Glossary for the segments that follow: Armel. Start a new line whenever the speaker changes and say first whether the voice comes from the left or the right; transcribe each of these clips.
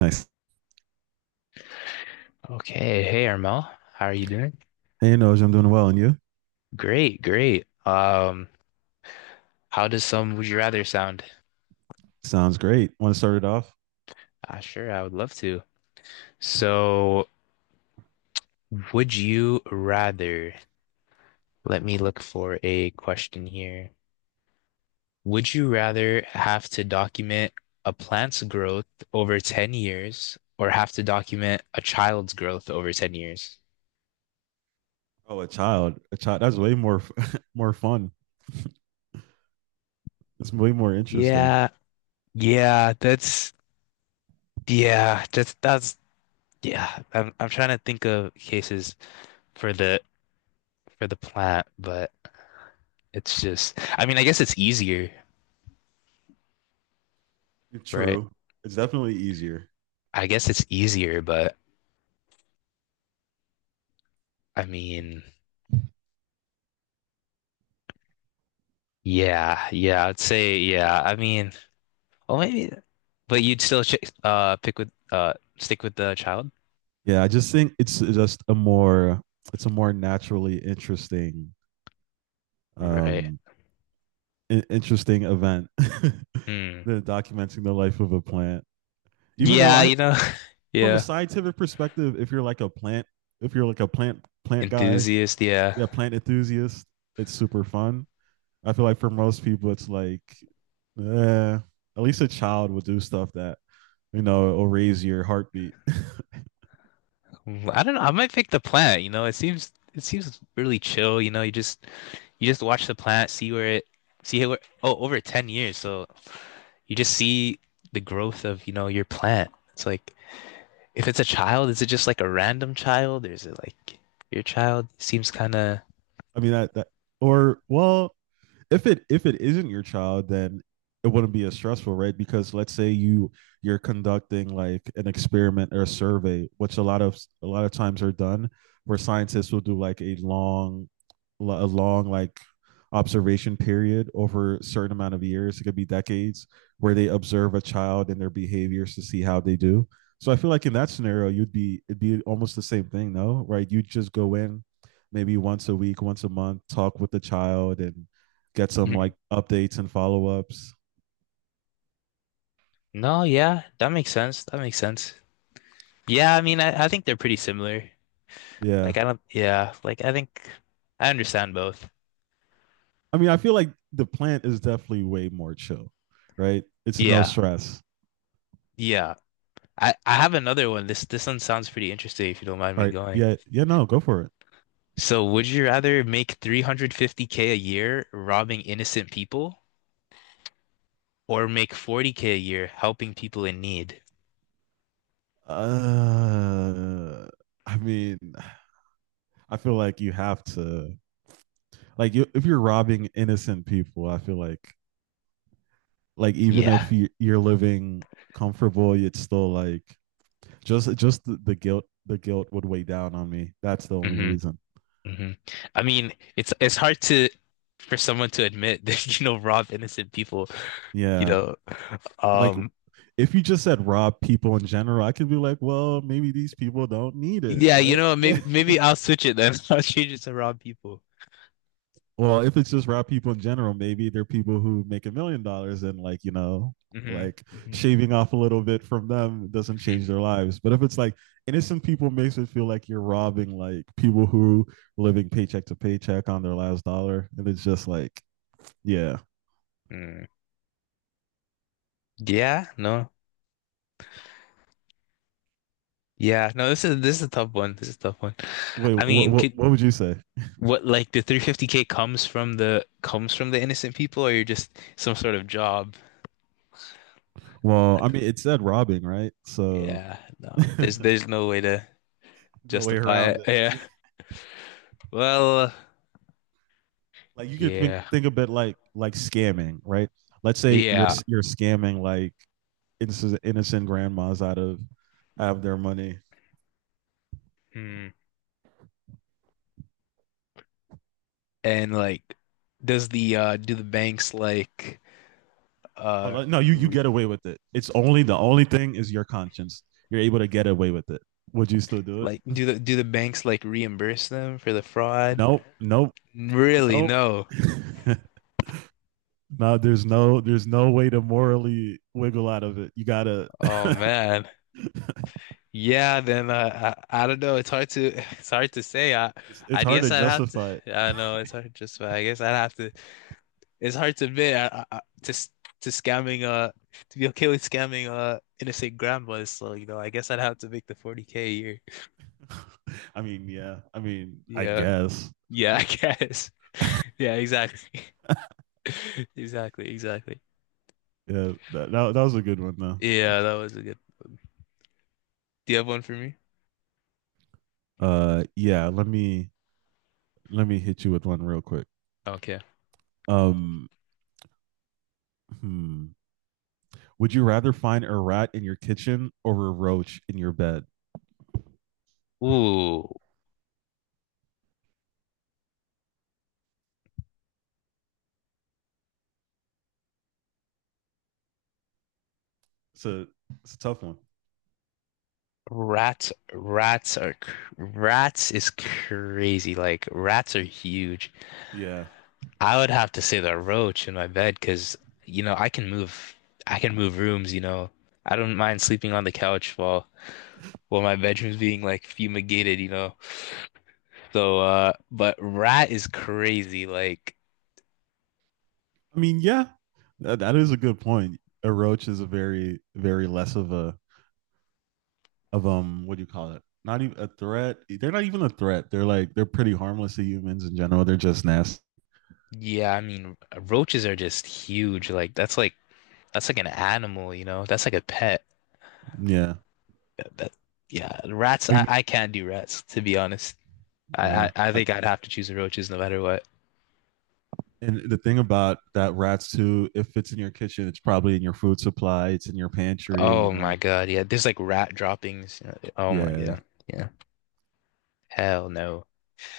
right: Nice.
left: Okay, hey Armel, how are you doing?
right: Hey, Noj, I'm doing well, and you?
left: Great, great. How does some would you rather sound?
right: Sounds great. Want to start it off?
left: Ah, sure, I would love to. So, would you rather, let me look for a question here. Would you rather have to document a plant's growth over 10 years or have to document a child's growth over 10 years?
right: Oh, a child. A child. That's way more more fun. It's way more interesting.
left: Yeah, yeah, that's yeah. I'm trying to think of cases for the for the plant, but it's just, I mean, I guess it's easier, right?
right: True. It's definitely easier.
left: I guess it's easier, but I mean, yeah, yeah, I'd say, yeah. I mean, well, maybe, but you'd still ch pick with stick with the child,
right: Yeah, I just think it's just a more it's a more naturally interesting
left: right?
right: um I- interesting event
left: Hmm.
right: than documenting the life of a plant. Even though
left: Yeah,
right: I from a
left: yeah,
right: scientific perspective, if you're like a plant, if you're like a plant guy,
left: enthusiast, yeah.
right: yeah, plant enthusiast, it's super fun. I feel like for most people, it's like, eh, at least a child will do stuff that you know will raise your heartbeat.
left: Mm, I don't know. I might pick the plant. It seems really chill. You just watch the planet, see where, oh, over 10 years. So you just see the growth of, your plant. It's like, if it's a child, is it just like a random child? Or is it like your child seems kind of,
right: I mean that or well, if it isn't your child, then it wouldn't be as stressful, right? Because let's say you're conducting like an experiment or a survey, which a lot of times are done, where scientists will do like a long like observation period over a certain amount of years. It could be decades where they observe a child and their behaviors to see how they do. So I feel like in that scenario, you'd be it'd be almost the same thing, no? Right? You'd just go in maybe once a week, once a month, talk with the child and get some like updates and follow ups.
left: no, yeah, that makes sense. That makes sense. Yeah, I mean, I think they're pretty similar.
right: Yeah.
left: Like, I don't, yeah, like, I think I understand both.
right: I mean, I feel like the plant is definitely way more chill, right? It's no
left: Yeah,
right: stress.
left: yeah. I have another one. This one sounds pretty interesting if you don't mind
right: All
left: me
right: right.
left: going.
right: Yeah. Yeah. No, go for it.
left: So, would you rather make 350k a year robbing innocent people or make 40k a year helping people in need?
right: Uh, I mean, I feel like you have to, like, you, if you're robbing innocent people, I feel like, even
left: Yeah.
right: if you, you're living comfortable, it's still like just the guilt, the guilt would weigh down on me. That's the only
left: hmm
right: reason.
left: hmm I mean, it's hard to for someone to admit that you know rob innocent people, you
right: Yeah.
left: know.
right: Like,
left: Um
right: if you just said rob people in general, I could be like, well, maybe these people don't need it,
left: yeah, you
right: right?
left: know,
right: Yeah.
left: maybe maybe I'll switch it then. I'll change it to rob people.
right: Well, if it's just rob people in general, maybe they're people who make $1 million and like, you know,
left: hmm
right: like
left: hmm
right: shaving off a little bit from them doesn't change their lives. But if it's like innocent people makes it feel like you're robbing like people who are living paycheck to paycheck on their last dollar. And it's just like, yeah.
left: hmm Yeah, no. Yeah, no, this is a tough one. This is a tough one.
right: Wait,
left: I mean, could
right: what would you say?
left: What, like the 350k comes from the innocent people, or you're just some sort of job?
right: Well, I mean, it said robbing, right? So
left: Yeah, no.
right: no
left: There's no way to
right: way
left: justify
right: around
left: it. Yeah.
right: it.
left: Well,
right: Like you could think
left: yeah.
right: think of it like scamming, right? Let's say you're
left: Yeah.
right: you're scamming like innocent grandmas out of their money.
left: Hmm. And like does the
right: Or
left: uh
right: like, no, you
left: re
right: get away with it. It's only the only thing is your conscience. You're able to get away with it. Would you still do it?
left: do the do the banks like reimburse them for the fraud?
right: Nope, nope,
left: Really?
right: nope.
left: No.
right: No, there's no way to morally wiggle out of it. You gotta.
left: Oh man. Yeah, then I don't know. It's hard to it's hard to say.
right: It's
left: I
right: hard
left: guess
right: to
left: I'd have to.
right: justify it.
left: I know it's hard. Just I guess I'd have to. It's hard to admit to scamming. To be okay with scamming. Innocent grandmas. So you know, I guess I'd have to make the 40K a year.
right: I mean, yeah. I mean, I
left: Yeah,
right: guess.
left: yeah. I guess. Yeah, exactly. Exactly. Exactly.
right: Yeah, that was a good one though.
left: Yeah, that was a good. Do you have one for me?
right: Yeah. Let me hit you with one real quick.
left: Okay. Oh.
right: Um, hmm. Would you rather find a rat in your kitchen or a roach in your bed?
left: Ooh.
right: It's a it's a tough one.
left: Rats, rats are cr- Rats is crazy. Like rats are huge.
right: Yeah.
left: I would have to say the roach in my bed because you know I can move. I can move rooms. You know I don't mind sleeping on the couch while my bedroom's being like fumigated. You know so but rat is crazy. Like
right: I mean, yeah, that is a good point. A roach is a very less of a of what do you call it? Not even a threat. They're not even a threat. They're like they're pretty harmless to humans in general. They're just nasty.
left: yeah, I mean roaches are just huge. That's like an animal. You know that's like a pet.
right: Yeah.
left: That, yeah, rats.
right: Oh, you mean
left: I can't do rats to be honest.
right: yeah?
left: I
right: I-
left: think I'd have to choose the roaches no matter what.
right: And the thing about that rats too, if it's in your kitchen, it's probably in your food supply. It's in your pantry. You
left: Oh my
right: know.
left: God, yeah. There's like rat droppings. You know, oh my
right: Yeah,
left: God, yeah. Hell no.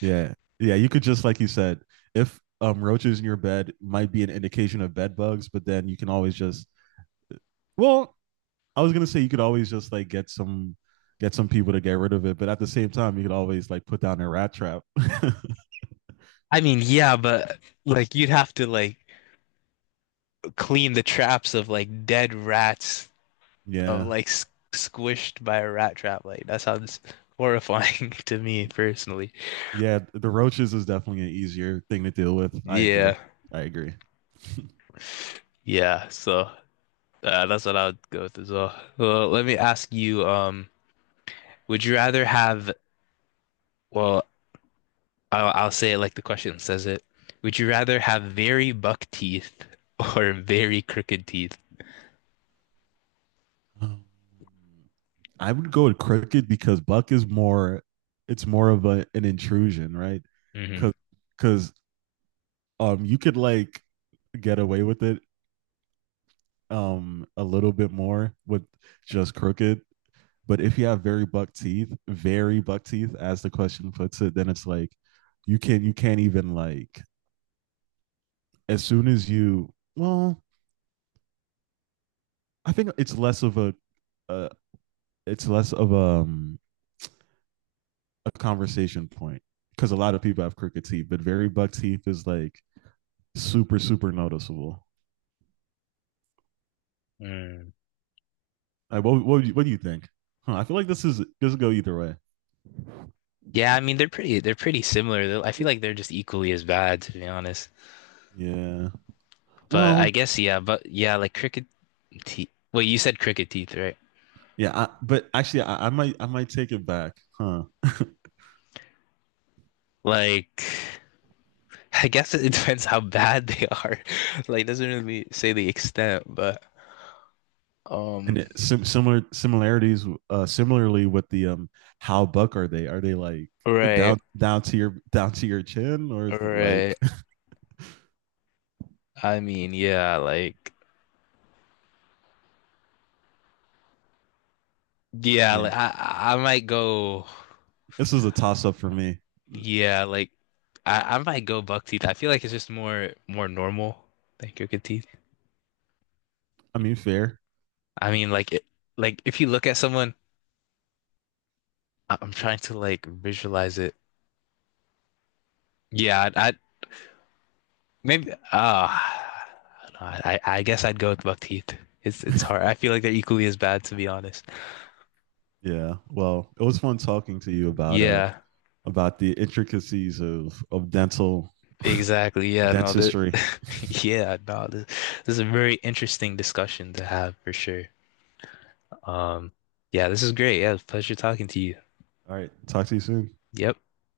right: yeah, yeah. You could just like you said, if roaches in your bed might be an indication of bed bugs, but then you can always just. Well, I was gonna say you could always just like get some people to get rid of it, but at the same time, you could always like put down a rat trap.
left: I mean, yeah, but you'd have to like clean the traps of like dead rats of
right: yeah,
left: like s squished by a rat trap. Like that sounds horrifying to me personally.
right: yeah. The roaches is definitely an easier thing to deal with. I agree.
left: Yeah,
right: I agree.
left: yeah. So that's what I would go with as well. Well, let me ask you. Would you rather have well I'll say it like the question says it. Would you rather have very buck teeth or very crooked teeth?
right: Um, I would go with Crooked because Buck is more. It's more of a an intrusion, right?
left: Hmm.
right: Because because you could like get away with it a little bit more with just Crooked, but if you have very buck teeth, as the question puts it, then it's like you can't even like as soon as you well, I think it's less of a uh, it's less of a conversation point because a lot of people have crooked teeth, but very buck teeth is like super super noticeable.
left: Mm.
right: Like, what do you think? Huh, I feel like this is this will go either way.
left: Yeah, I mean they're pretty similar. They're, I feel like they're just equally as bad, to be honest.
right: Yeah.
left: But I
right: Well,
left: guess yeah, but yeah, like crooked teeth. Well, you said crooked teeth, right?
right: yeah, but actually, I might take it back, huh?
left: Like I guess it depends how bad they are. Like it doesn't really say the extent, but um
right: And it, similarities, similarly with the how buck are they? Are they like
left: right,
right: down to your chin, or is it like
left: right. I mean, yeah,
right: yeah?
left: like I might go.
right: This is a toss up for me.
left: Yeah, like I might go buck teeth. I feel like it's just more normal than crooked teeth.
right: I mean, fair.
left: I mean, like it, like if you look at someone, I- I'm trying to like visualize it. Yeah, I'd maybe. Ah, no, I guess I'd go with buck teeth. It's hard. I feel like they're equally as bad, to be honest.
right: Yeah. Well, it was fun talking to you
left: Yeah,
right: about the intricacies of dental
left: exactly. Yeah, no, the
right: dentistry.
left: yeah, no, this is a very interesting discussion to have for sure. Um, yeah, this is great. Yeah, it was a pleasure talking to you.
right: All right. Talk to you soon.
left: Yep.